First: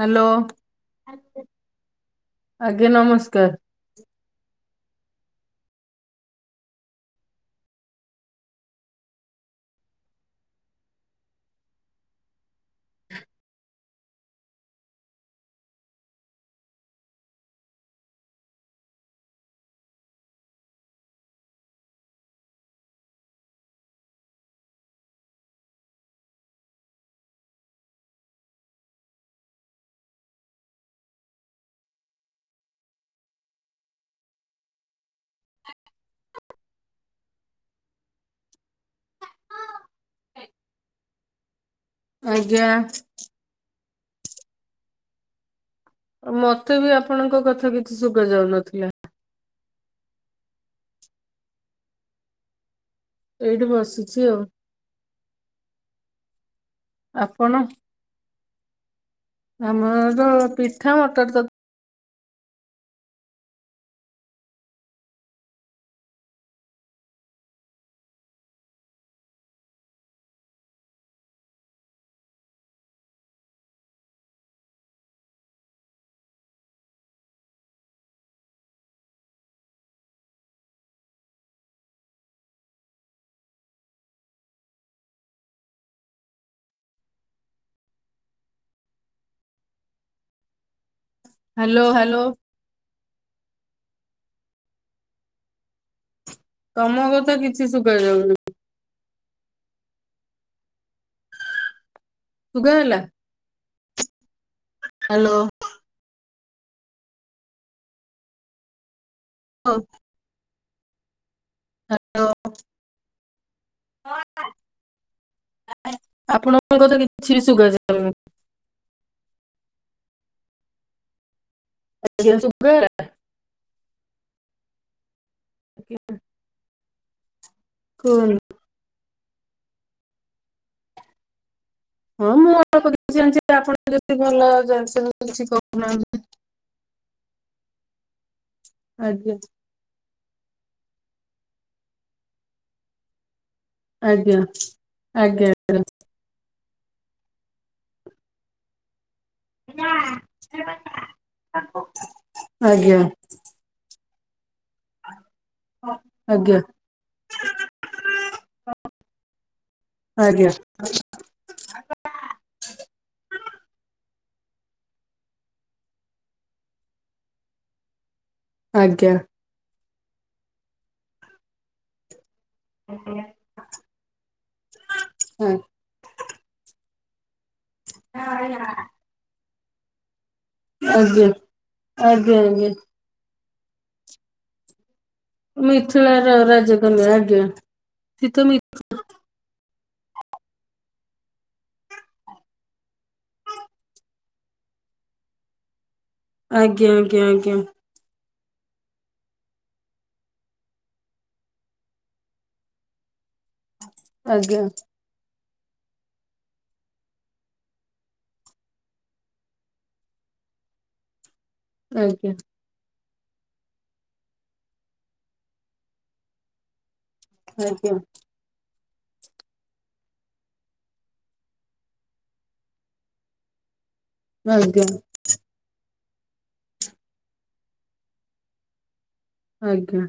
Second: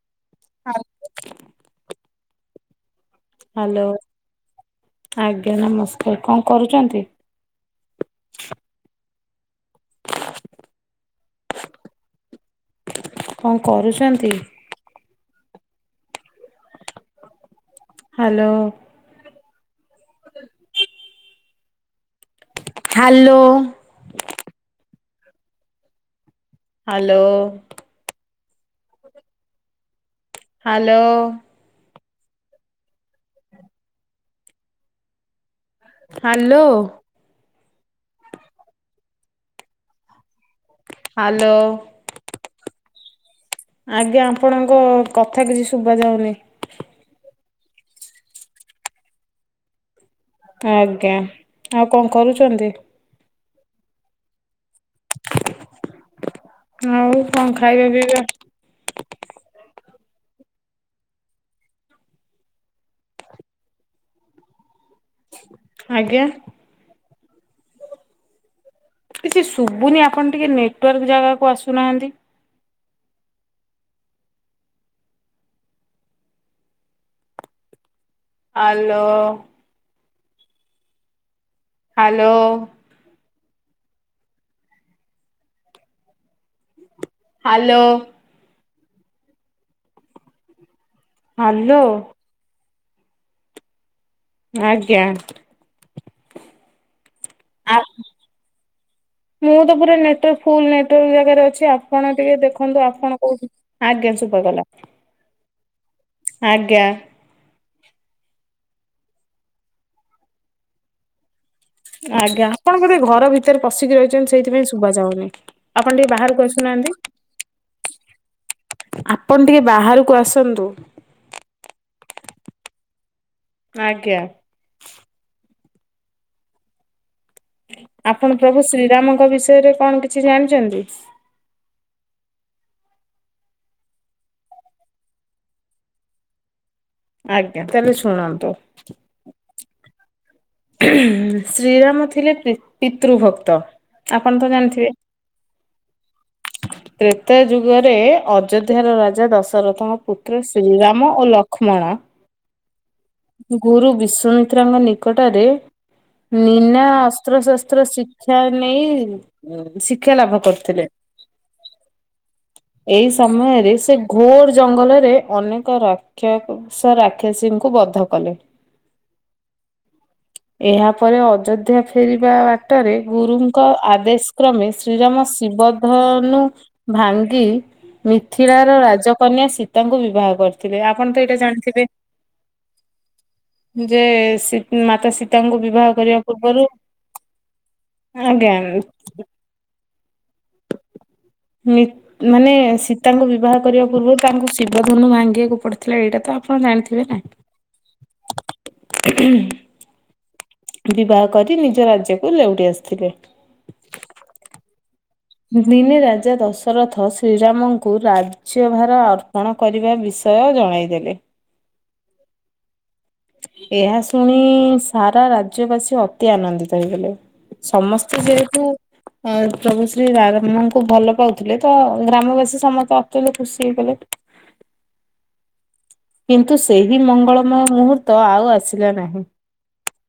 Hello ଆଜ୍ଞା ନମସ୍କାର। Hello ଆଜ୍ଞା ନମସ୍କାର କଣ କରୁଛନ୍ତି? କଣ କରୁଛନ୍ତି? Hello. Hello. Hello. Hello. Hello. Hello. ଆଗିଆଁ। ଆଜ୍ଞା ଆପଣଙ୍କ କଥା କିଛି ଶୁବାଯାଉନି। ମତେ ବି ଆପଣଙ୍କ କଥା କିଛି ଶୁବା ଯାଉନଥୁଲା। ଆଜ୍ଞା ଆଉ କଣ କରୁଚନ୍ତି? ଏଇଠି ବସିଚି ଆଉ। ଆଉ ଆପଣ କଣ ଖାଇବା ପିଇବା? ଆମର ତ ପିଠା ମଟର ତର୍ ଆଜ୍ଞା? କିଛି ଶୁବୁନି ଆପଣ ଟିକି ନେଟୱାର୍କ ଜାଗାକୁ ଆସୁନାହାଁନ୍ତି। Hello. Hello. Hello. Hello hello hello. ଆଜ୍ଞା। ତମ କଥା କିଛି ଶୁବାଯାଉନି। ମୁଁ ତ ପୁରା ନେଟୱାର୍କ ଫୁଲ୍ ନେଟୱାର୍କ ଜାଗାରେ ଅଛି ଆ ଆପଣ ଟିକେ ଶୁଭା ଦେଖନ୍ତୁ ହେଲା। ଆପଣ କୋଉଠି ଆଜ୍ଞା ଶୁବାଗଲା। ହାଲୋ। ଆଜ୍ଞା। ଓ ଆଜ୍ଞା ଆପଣ ବୋଧେ ଘର ଭିତରେ ପଶିକି ରହିଚନ୍ତି ସେଇଥିପାଇଁ ଶୁବାଯାଉନି। ଆପଣ ଟିକେ ବାହାରକୁ ଆପଣଙ୍କ କଥା ଆସୁନାହାନ୍ତି। କିଛି ଶୁବାଯାଉନି। ଆପଣ ଟିକେ ବାହାରକୁ ଆସନ୍ତୁ। ଅଛି ଏବେ ଶୁବାଗଲା? ଆଜ୍ଞା। ଆଜ୍ଞା। ଆପଣ ପ୍ରଭୁ ଶ୍ରୀରାମଙ୍କ ବିଷୟରେ କଣ କିଛି ଜାଣିଚନ୍ତି? ହଁ ମୁଁ ଅଳ୍ପ କିଛି ଜାଣିଚି ଆପଣ ଯଦି ଭଲ ଜାଣିଛନ୍ତି କଣ କିଛି କୋହୁନାହାନ୍ତି। ଆଜ୍ଞା ତାହେଲେ ଶୁଣନ୍ତୁ। ଆଜ୍ଞା। ଶ୍ରୀରାମ ଥିଲେ ପି-ପିତୃଭକ୍ତ। ଆପଣ ଆଜ୍ଞା ତ ଜାଣିଥିବେ? ଆଜ୍ଞା ତ୍ରେତୟା ଯୁଗରେ ଅଯୋଧ୍ୟାର ରାଜା ଦଶ ରଥଙ୍କ ପୁତ୍ର ଶ୍ରୀରାମ ଓ ଲକ୍ଷ୍ମଣ ଆଜ୍ଞା ଗୁରୁ ବିଶ୍ବାମିତ୍ରାଙ୍କ ନିକଟରେ ଆଜ୍ଞା ନିନା ଅସ୍ତ୍ରଶସ୍ତ୍ର ଶିକ୍ଷା ନେଇ ଉଁ ଶିକ୍ଷା ଲାଭ କରୁଥିଲେ। ଆ ଏଇ ସମୟରେ ସେ ଘୋର ଜଙ୍ଗଲରେ ଅନେକ ରାକ୍ଷା ସ ରାକ୍ଷାସୀଙ୍କୁ ବଧ କଲେ। ଆଜ୍ଞା। ଏହା ପରେ ଅଯୋଧ୍ୟା ଫେରିବା ବା ବାଟରେ ଗୁରୁଙ୍କ ଆଦେଶକ୍ରମେ ଶ୍ରୀରାମ ଆ ଶିବ ଧନୁ ଭାଙ୍ଗି ମିଥିଳାର ରାଜକନ୍ୟା ସୀତାଙ୍କୁ ବିବାହ କରି ଯିବେ ଆପଣ ତ ଆଜ୍ଞା ଏଇଟା ଜାଣିଥିବେ। ଆଜ୍ଞା ଆଜ୍ଞା ଯେ ମାତା ସୀ ତାଙ୍କୁ ବିବାହ କରିବା ମିଥିଳାର ପୂର୍ବରୁ ରାଜକନ୍ୟା ଆଜ୍ଞା ସେ ତ ଆଜ୍ଞା ମି ମାନେ ସୀତାଙ୍କୁ ବିବାହ କରିବା ପୂର୍ବରୁ ତାଙ୍କୁ ଶିବଧନୁ ଭାଙ୍ଗିବାକୁ ପଡିଥିଲା। ଏଇଟା ତ ଆପଣ ଆଜ୍ଞା ଜାଣିଥିବେ ନା। ଆଜ୍ଞା ବିବାହ କରି ନିଜ ରାଜ୍ୟକୁ ଲେଉଟି ଆସିଥିଲେ। ଆଜ୍ଞା। ଦିନେ ରାଜା ଦଶରଥ ଶ୍ରୀରାମଙ୍କୁ ରାଜ୍ୟଭାର ଅର୍ପଣ କରିବା ବିଷୟ ଜଣାଇଦେଲେ। ଆଜ୍ଞା। ଏହା ଶୁଣି ସାରା ରାଜ୍ୟବାସୀ ଅତି ଆନନ୍ଦିତ ହେଇଗଲେ। ଆଜ୍ଞା ସମସ୍ତେ ଯେହେତୁ ପ୍ରଭୁ ଶ୍ରୀ ରାମଙ୍କୁ ଭଲ ପାଉଥିଲେ ତ ଗ୍ରାମବାସୀ ସମସ୍ତେ ଅତ୍ୟନ୍ତ ଖୁସି ହେଇଗଲେ। ଆଜ୍ଞା। କିନ୍ତୁ ସେହି ମଙ୍ଗଳମୟ ମୁହୂର୍ତ୍ତ ଆଉ ଆସିଲା ନାହିଁ। ଆଜ୍ଞା।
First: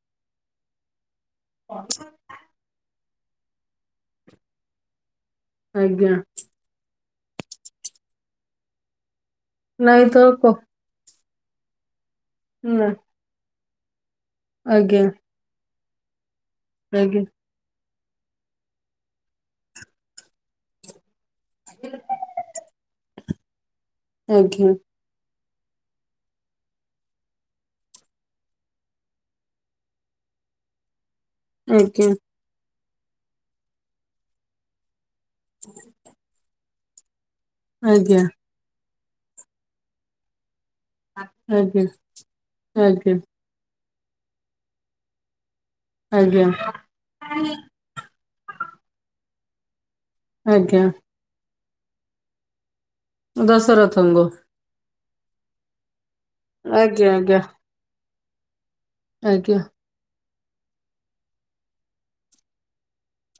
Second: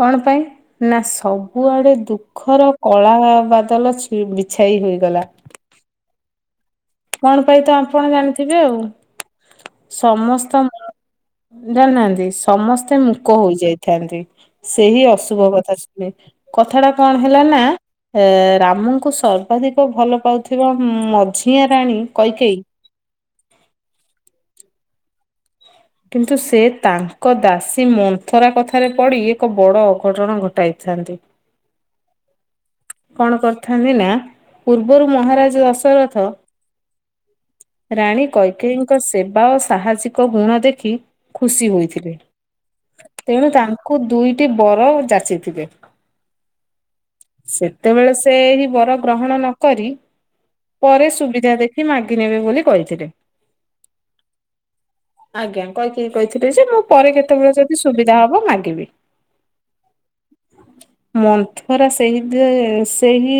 କଣ ପାଇଁ ନା ସବୁଆଡ଼େ ଦୁଃଖ ର କଳା ବାଦଲ ବିଛାଇ ହୋଇଗଲା। ଆଜ୍ଞା। କଣ ପାଇଁ ତ ଆପଣ ଜାଣିଥିବେ ଆଉ। ନାଇଁ ତ କ ସମସ୍ତ ଜାଣିନାହାନ୍ତି ନା ସମସ୍ତେ ମୂକ ହୋଇଯାଇଥାନ୍ତି, ସେହି ଆଜ୍ଞା ଅଶୁଭ କଥା ଶୁଣି। କଥା ଟା କଣ ଆଜ୍ଞା ହେଲା ନା ଏ ରାମଙ୍କୁ ସର୍ବାଧିକ ଭଲ ପାଉଥିବା ମଝିଆ ରାଣୀ କୈକେଇ ଆଜ୍ଞା। କିନ୍ତୁ ସେ ତାଙ୍କ ଦାସୀ ମନ୍ଥରା କଥାରେ ପଡ଼ି ଏକ ବଡ଼ ଅଘଟଣ ଘଟାଇଥାନ୍ତି। ଆଜ୍ଞା। କଣ କରିଥାନ୍ତି ନା ପୂର୍ବରୁ ମହାରାଜ ଦଶରଥ ଆଜ୍ଞା ରାଣୀ କୈକୟୀଙ୍କ ସେବା ଓ ସାହସିକ ଗୁଣ ଦେଖି ଖୁସି ହୋଇଥିବେ। ଆଜ୍ଞା ତେଣୁ ତାଙ୍କୁ ଦୁଇଟି ବର ଯାଚିଥିବେ। ଆଜ୍ଞା। ସେତେବେଳେ ସେ ଏହି ବର ଗ୍ରହଣ ନ କରି, ଆଜ୍ଞା ପରେ ସୁବିଧା ଦେଖି ମାଗିନେବେ ବୋଲି କହିଥିଲେ। ଦଶରଥଙ୍କୁ। ଆଜ୍ଞା କୈକେଇ କହିଥିଲି ଯେ, ମୁଁ ଆଜ୍ଞା ପରେ ଆଜ୍ଞା କେତେବେଳେ ଯଦି ସୁବିଧା ହବ ମାଗିବି। ଆଜ୍ଞା। ମନ୍ଥରା ସ ସେହି ଦି ସେହି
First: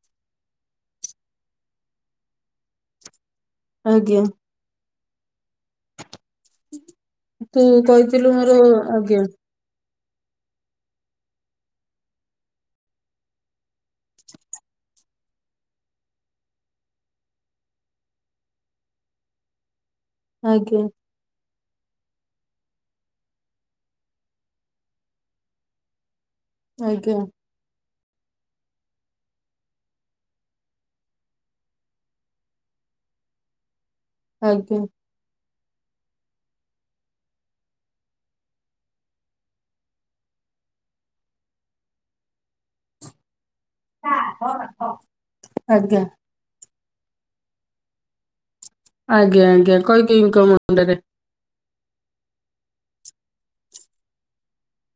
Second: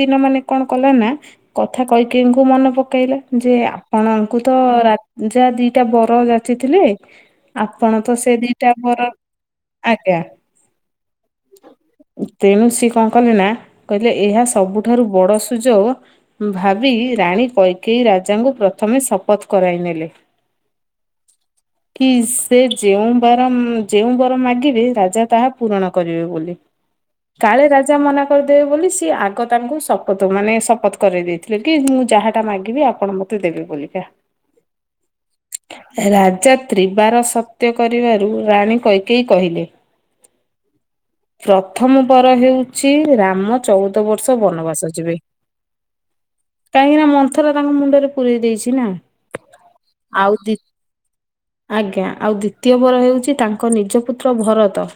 ଦିନ ମାନେ କଣ କଲା ନା କଥା କୈକେୟୀ ଙ୍କୁ ମନେ ପକେଇଲା ଯେ ଆଜ୍ଞା ଆପଣଙ୍କୁ ତ ରାଜା ଦି ଦିଟା ବର ଯାଚିଥିଲେ ତୁ ଆପଣ ତ କହିଥିଲୁ ସେ ମୋର ଦିଟା ବର ଆଜ୍ଞା ଆଜ୍ଞା, ତେଣୁ ସେ କଣ କଲେ ନା କହିଲେ ଏହା ସବୁଠାରୁ ବଡ଼ ସୁଯୋଗ ଭାବିକି ରାଣୀ କୈକେୟୀ ରାଜାଙ୍କୁ ପ୍ରଥମେ ଶପଥ କରାଇନେଲେ। ଆଜ୍ଞା। [inaudible] କି ସେ ଯେଉଁ ବାର ଯେଉଁ ବର ମାଗିବେ ରାଜା ତାହା ପୂରଣ କରିବେ ବୋଲି। ଆଜ୍ଞା। କାଳେ ରା ରାଜା ମନା କରିଦେବେ ବୋଲି ସିଏ ଆଗ ତାଙ୍କୁ ଶପଥ ମାନେ ଶପଥ କରାଇ ଦେଇଥିଲେ କି ମୁଁ ଯାହାଟା ମାଗିବି ଆପଣ ମତେ ଦେବେ ବୋଲିକା। ଆଜ୍ଞା। [inaudible] ରାଜା ତ୍ରିବାର ସତ୍ୟ କରିବାରୁ ରାଣୀ କୈକେୟୀ କହିଲେ ପ୍ରଥମ ବର ହେଉଛି ରାମ ଚଉଦ ବର୍ଷ ବନବାସ ଯିବେ। ଆଜ୍ଞା କାହିଁକି ନା ମନ୍ଥରା ତାଙ୍କ ମୁଣ୍ଡରେ ପୁରେଇ ଦେଇଛି ନା। ଆଜ୍ଞା ଆଜ୍ଞା କୈକେୟୀ ଆଉ ଙ୍କ ଦି ମୁଣ୍ଡରେ। ଆଜ୍ଞା ଆଉ ଦ୍ଵିତୀୟ ବର ହେଉଛି ତାଙ୍କ ନିଜ ପୁତ୍ର ଭରତ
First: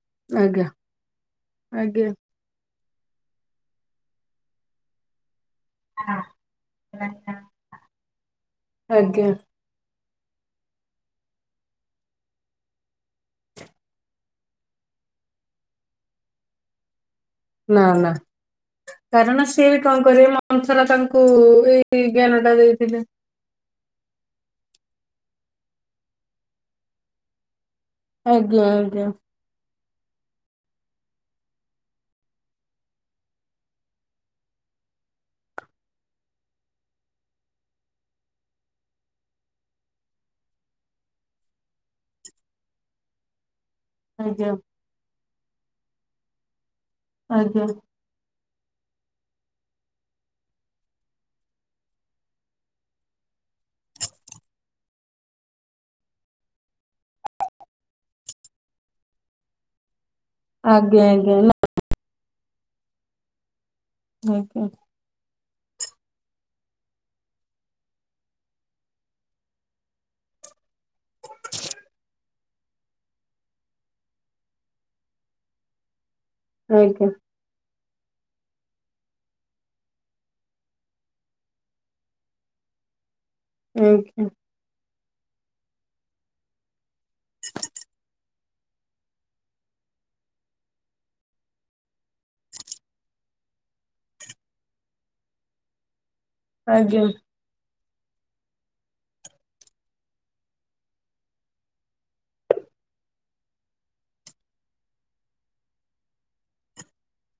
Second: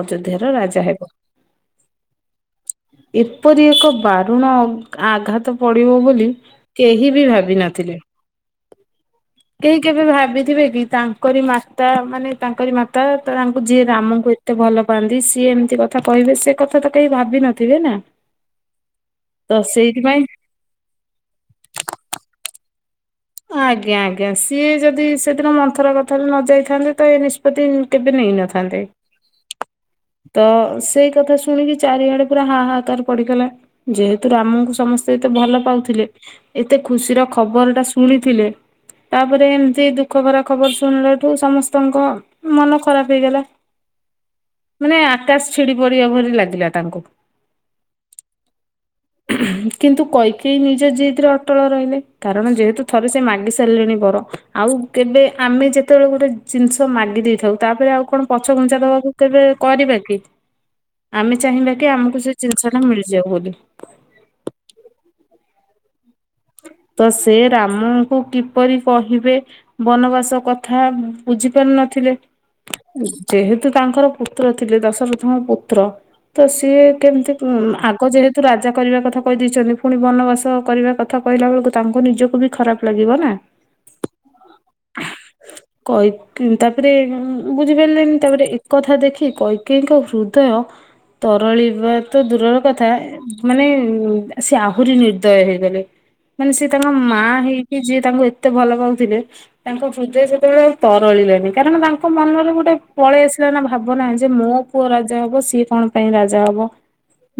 ଅଯୋଧ୍ୟାର ଆଜ୍ଞା ରାଜା ହେବ। ଆଜ୍ଞା। ଏପରି ଏକ ବାରୁଣ ଆଘାତ ପଡିବ ବୋଲି କେହି ବି ଭାବି ନଥିଲେ। ଆଜ୍ଞା କେହି କେବେ ଭାବିଥିବେ କି ତାଙ୍କରି ମାତା ମାନେ ତାଙ୍କରି ମାତା ତାଙ୍କୁ ଯିଏ ରାମଙ୍କୁ ଏ ତେ ଭଲ ପାଆନ୍ତି ସିଏ ଏମିତି କଥା କହିବେ ସେ କଥା ତ କେହି ଭାବିିନ ନା ନା କାରଣ ସେ ବି କଣ ସେଇଥିପାଇଁ କରିବେ ମ ମନ୍ଥରା ତାଙ୍କୁ ଏଇ ଜ୍ଞାନ ଟା ଦେଇଥିଲେ। ଆଜ୍ଞା ଆଜ୍ଞା ସିଏ ଯଦି ସେଦିନ ମନ୍ଥରା କଥାରେ ନ ଯାଇଥାନ୍ତେ ତ ଏ ତ ଦେନ୍ କେବେ ନେଇ ଆଜ୍ଞା ନଥାନ୍ତେ। ଆଜ୍ଞା ତ ସେଇ କଥା ଶୁଣିକି ଚାରିଆଡେ ପୁରା ହା ହା କାର ପଡିଗଲା। ଯେହେତୁ ରାମଙ୍କୁ ସମସ୍ତେ ଏତେ ଭଲ ପାଉଥିଲେ ଏତେ ଖୁସିର ଖବରଟା ଶୁ ଶୁଣିଥିଲେ ତାପରେ ଏମିତି ଦୁଃଖ ଭରା ଖବର ଶୁଣିଲାଠୁ ସମସ୍ତଙ୍କ ମନ ଖରାପ୍ ହେଇଗଲା। ଆଜ୍ଞା। ମାନେ ଆକାଶ ଛିଡ଼ି ପଡିବା ପରି ଲାଗିଲା ତାଙ୍କୁ। ଆଜ୍ଞା। କିନ୍ତୁ କୈକେୟୀ ନିଜ ଜିଦ୍ ରେ ଅଟଳ ରହିଲେ କାରଣ ଯେହେତୁ ଥରେ ସେ ମାଗି ସାରିଲେଣି ବର ଆଉ କେବେ ଆମେ ଯେତେବେଳେ ଗୋଟେ ଜିନିଷ ମାଗି ଦେଇଥାଉ ତାପରେ ଆଉ କଣ ପଛ ଘୁଞ୍ଚା ଦବାକୁ କେବେ କରିବା କି? ଆଜ୍ଞା ଆମେ ଆଜ୍ଞା ଚାହିଁବା କି ଆମକୁ ସେ ଜିନିଷ ଟା ମିଳିଯାଉ ବୋଲି। ଆଜ୍ଞା। ତ ସେ ରାମଙ୍କୁ କିପରି କହିବେ ବନବାସ କଥା ବୁଝି ପାରୁ ନଥିଲେ? ଯେହେତୁ ତାଙ୍କର ପୁତ୍ର ଥିଲେ ଦଶରଥଙ୍କ ପୁତ୍ର ତ ସିଏ ଆଜ୍ଞା କେମିତି ଆଗ ଯେହେତୁ ରାଜା କରିବା କଥା କହିଦେଇଛନ୍ତି ପୁଣି ବନବାସ କରିବା କ ଥା କହିଲା ବେଳକୁ ତାଙ୍କୁ ନିଜକୁ ବି ଖରାପ୍ ଲାଗିବ ନା। ଆଜ୍ଞା। କହି ତାପରେ ବୁଝିପାରିଲଣିି ତାପରେ ଏକଥା ଦେଖି କୈକେଇଙ୍କ ହୃଦୟ ତରଳିବା ତ ଦୂରର କଥା ମାନେ ସେ ଆହୁରି ନିର୍ଦୟ ହେଇଗଲେ। ମାନେ ସେ ଆଜ୍ଞା ତାଙ୍କ ଆଜ୍ଞା ଆଜ୍ଞା ମା ହେଇକି ଯିଏ ତାଙ୍କୁ ଏତେ ଭଲ ପାଉଥିଲେ। ତାଙ୍କ ହୃଦୟ ସେତେବେଳେ ଆ ତରଳିଲାଣିି କାରଣ ତାଙ୍କ ମନରେ ଗୋଟେ ପଳେଇ ଆସିଲା ନା ଭାବନା ଯେ ମୋ ପୁଅ ରାଜା ହବ ସିଏ କଣ ପାଇଁ ରାଜା ହବ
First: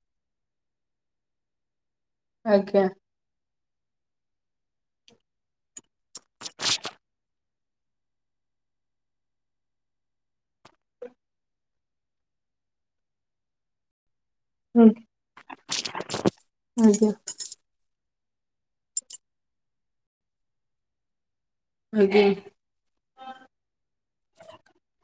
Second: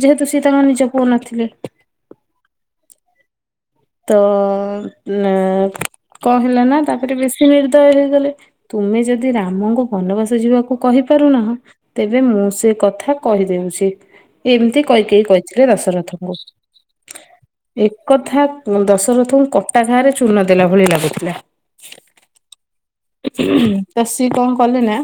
ଯେହେତୁ ସିଏ ତାଙ୍କର ନିଜ ପୁଅ ନଥିଲେ। ଆଜ୍ଞା। ତ ଉ କଣ ହେଲା ନା ତାପରେ ବେଶୀ ର୍ନିଦୟ ହେଇଗଲେ। ତୁମେ ଯଦି ରାମଙ୍କୁ ବନବାସ ଯିବାକୁ କହିପାରୁନାହଁ ତେବେ ମୁଁ ସେ କଥା କହିଦେଉଛି। ଏମିତି କୈକେଇ କହିଥିଲେ ଦଶରଥଙ୍କୁ। ଏକଥା ଦଶରଥଙ୍କୁ କଟା ଘାଁରେ ଚୂନ ଦେଲା ଭଳି ଲାଗୁଥିଲା। ଆଜ୍ଞା। ତ ସେ କଣ କଲେ ନା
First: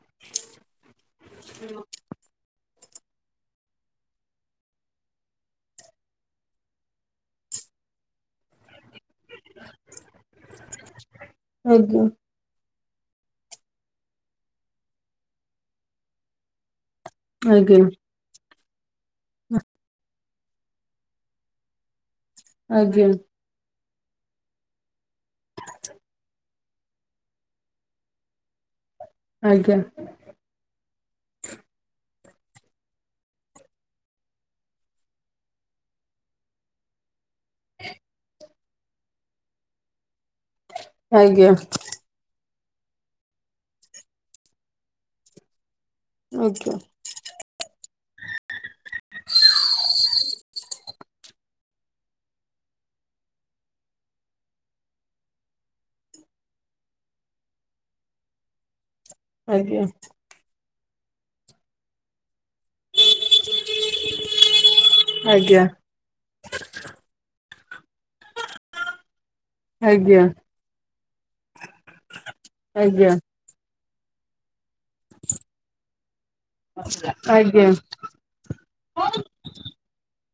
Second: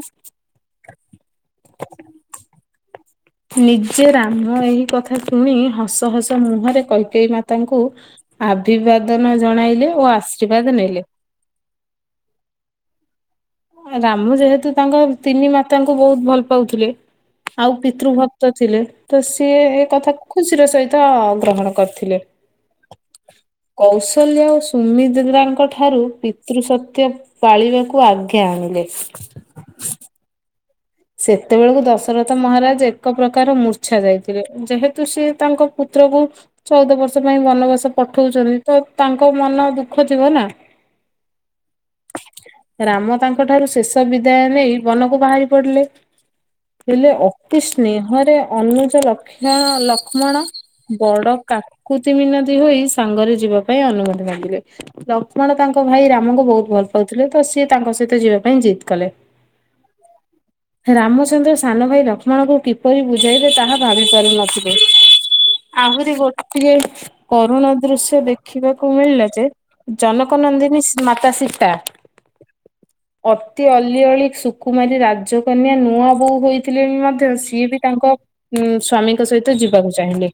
ନିଜେ ରାମ ଏହି କଥା ଶୁଣି ହସ ହସ ମୁହଁରେ କୈକେଇ ମାତାଙ୍କୁ ଆଭିବାଦନ ଜଣାଇଲେ ଓ ଆଶୀର୍ବାଦ ନେଲେ। ଆଜ୍ଞା। ରାମ ଯେହେତୁ ତାଙ୍କ ତିନି ମାତାଙ୍କୁ ବହୁତ ଭଲ ପାଉଥିଲେ ଆଉ ପିତୃଭ କ୍ତ ଥିଲେ ତ ସିଏ ଏ କଥା ଖୁସିର ସହିତ ଗ୍ରହଣ କରିଥିଲେ। ଆଜ୍ଞା। କୌଶଲ୍ୟ ଓ ସୁମିନ୍ଦ୍ରାଙ୍କ ଠାରୁ ପିତୃ ସତ୍ୟ ପାଳିବାକୁ ଆଜ୍ଞା ଆଣିଲେ। ଆଜ୍ଞା। ସେତେବେଳକୁ ଦଶରଥ ମହାରାଜ ଏକ ପ୍ରକାର ମୂର୍ଚ୍ଛା ଯାଇଥିଲେ ଯେହେତୁ ସିଏ ତାଙ୍କ ପୁତ୍ରକୁ ଚଉଦ ବର୍ଷ ପାଇଁ ବନବାସ ପଠଉଛନ୍ତି ତ ତାଙ୍କ ମନ ଦୁଃଖ ଥିବ ନା। ଆଜ୍ଞା। ରାମ ତାଙ୍କଠାରୁ ଶେଷ ବିଦାୟ ନେଇବନକୁ ବାହାରି ପଡିଲେ। ଆଜ୍ଞ ହେଲେ ଅତି ସ୍ନେହରେ ଅନୁଜ ଲକ୍ଷ ଲକ୍ଷ୍ମଣ ବଡ କାକୁତି ମିନଦୀ ହୋଇ ସାଙ୍ଗରେ ଯିବା ପାଇଁ ଅନୁମତି ମାଗିଲେ। ଲକ୍ଷ୍ମଣ ତାଙ୍କ ଭାଇ ରାମଙ୍କୁ ବହୁତ ଭଲ ପାଉଥିଲେ ତ ସିଏ ତାଙ୍କ ସହିତ ଯିବା ପାଇଁ ଜିଦ୍‌ କଲେ। ଆଜ୍ଞା। ରାମଚନ୍ଦ୍ର ସାନ ଭାଇ ଲକ୍ଷ୍ମଣଙ୍କୁ କିପରି ବୁଝାଇବେ ତାହା ଭାବି ପାରୁ ନଥିଲେ। ଆହୁରି ଗୋଟିଏ କରୁଣା ଦୃଶ୍ୟ ଦେଖିବାକୁ ମିଳିଲା ଯେ ଜନକ ନନ୍ଦିନୀ ମାତା ସୀତା ଆଜ୍ଞା। ଅତି ଅଲିଅଳି ଶୁକୁୁମାରି ରା କନ୍ୟା ନୂଆ ବୋହୂ ହୋଇଥିଲେ ବି ମଧ୍ୟ ସିଏ ବି ଆଜ୍ଞା ତାଙ୍କ ଉଁ ସ୍ଵାମୀଙ୍କ ସହିତ ଯିବାକୁ ଚାହିଁଲେ।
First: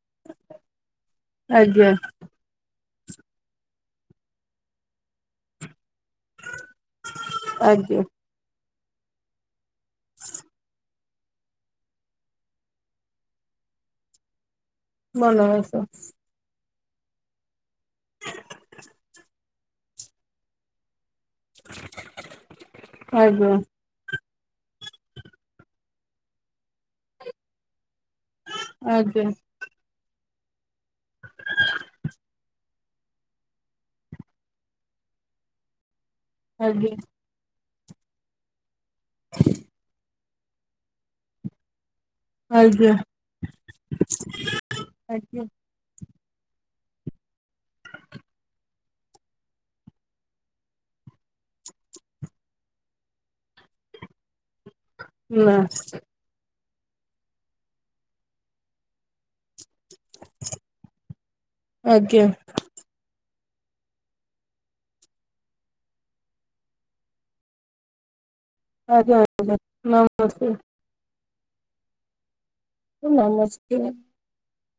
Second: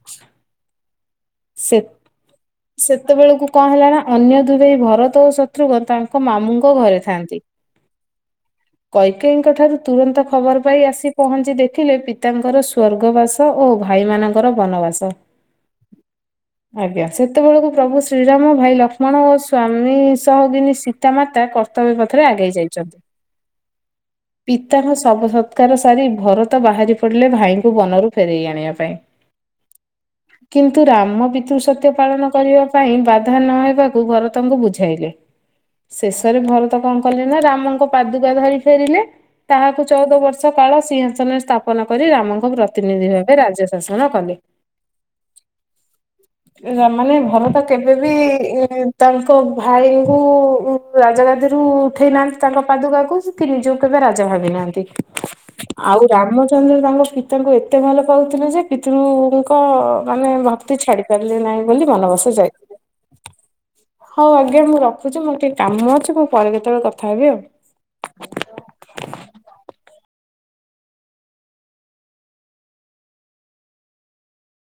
ସେ ଆଜ୍ଞା। ସେତେବେଳକୁ କଣ ହେଲା ନା ଅନ୍ୟ ଦୁଇ ଭାଇ ଭରତ ଓ ଶତ୍ରୁଘ୍ନ ତାଙ୍କ ମାମୁଙ୍କ ଘରେ ଥି ଥାଆନ୍ତି ଆଜ୍ଞା କୈକେଇଙ୍କ ଠାରୁ ତୁରନ୍ତ ଖବର ପାଇ ଆସି ପହଞ୍ଚି ଦେଖିଲେ ପିତାଙ୍କର ସ୍ଵର୍ଗ ବାସ ଓ ଭାଇମାନଙ୍କର ବନବାସ। ବନବାସ ଆଜ୍ଞା। ସେତେବେଳକୁ ପ୍ରଭୁ ଶ୍ରୀରାମ ଭାଇ ଲକ୍ଷ୍ମଣ ଓ ସ୍ଵାମୀ ସହଗିନୀ ସୀତାମା ତା କର୍ତ୍ତବ୍ୟ ପଥରେ ଆଗେଇ ଯାଇଛନ୍ତି। ଆଜ୍ଞା। ପିତାର ସବ ସତ୍କାର ସାରି ଭରତ ବାହାରି ପଡିଲେ ଭାଇଙ୍କୁ ବନରୁ ଫେରେଇ ଆଣିବା ପାଇଁ। ଆଜ୍ଞା କିନ୍ତୁ ରାମ ପିତୃ ସତ୍ୟ ପାଳନ କରିବା ପାଇଁ ବାଧା ନହବାକୁ ଭରତ ଙ୍କୁ ବୁଝାଇଲେ। ଶେଷରେ ଭରତ ଆଜ୍ଞା କଣ କଲେ ନା ରାମଙ୍କ ପାଦୁକା ଧରି ଫେରିଲେ। ତାହାକୁ ଚଉଦ ବର୍ଷ କାଳ ସିଂହାସନରେ ସ୍ଥାପନ କରି ରାମ ଙ୍କ ଆଜ୍ଞା ପ୍ରତିନିଧି ଭାବେ ରାଜ୍ୟ ଶାସନ କଲେ। ଆଜ୍ଞା ମାନେ ଭରତ କେବେବି ତାଙ୍କ ଭାଇଙ୍କୁ ରାଜା ଗାଦିରୁ ଉଠେଇ ନାହାନ୍ତି ତାଙ୍କ ପାଦୁକାକୁ କି ନିଜ କୁ କେବେ ରା ଜା ଭାବିନାହାନ୍ତି ନା ଆଉ ରାମ ରାମଚନ୍ଦ୍ର ତାଙ୍କ ପିତାଙ୍କୁ ଏତେ ଭଲ ପାଉଥିଲା ଯେ ପିତୃ ଙ୍କ ମାନେ ଭକ୍ତି ଛାଡି ପାରିଲେ ନାହିଁ ବୋଲି ବନ ଆଜ୍ଞା ବାସ ଯାଇ ହଉ ଆଜ୍ଞା ମୁଁ ରଖୁଚି ମୋର ଟିକେ କାମ ଅଛି ମୁଁ ପରେ କେତେବେଳେ କଥା ହେବି ଆଉ। ଆଞା। ଆଞା। ନମସ୍କାର। ନମସ୍ତେ।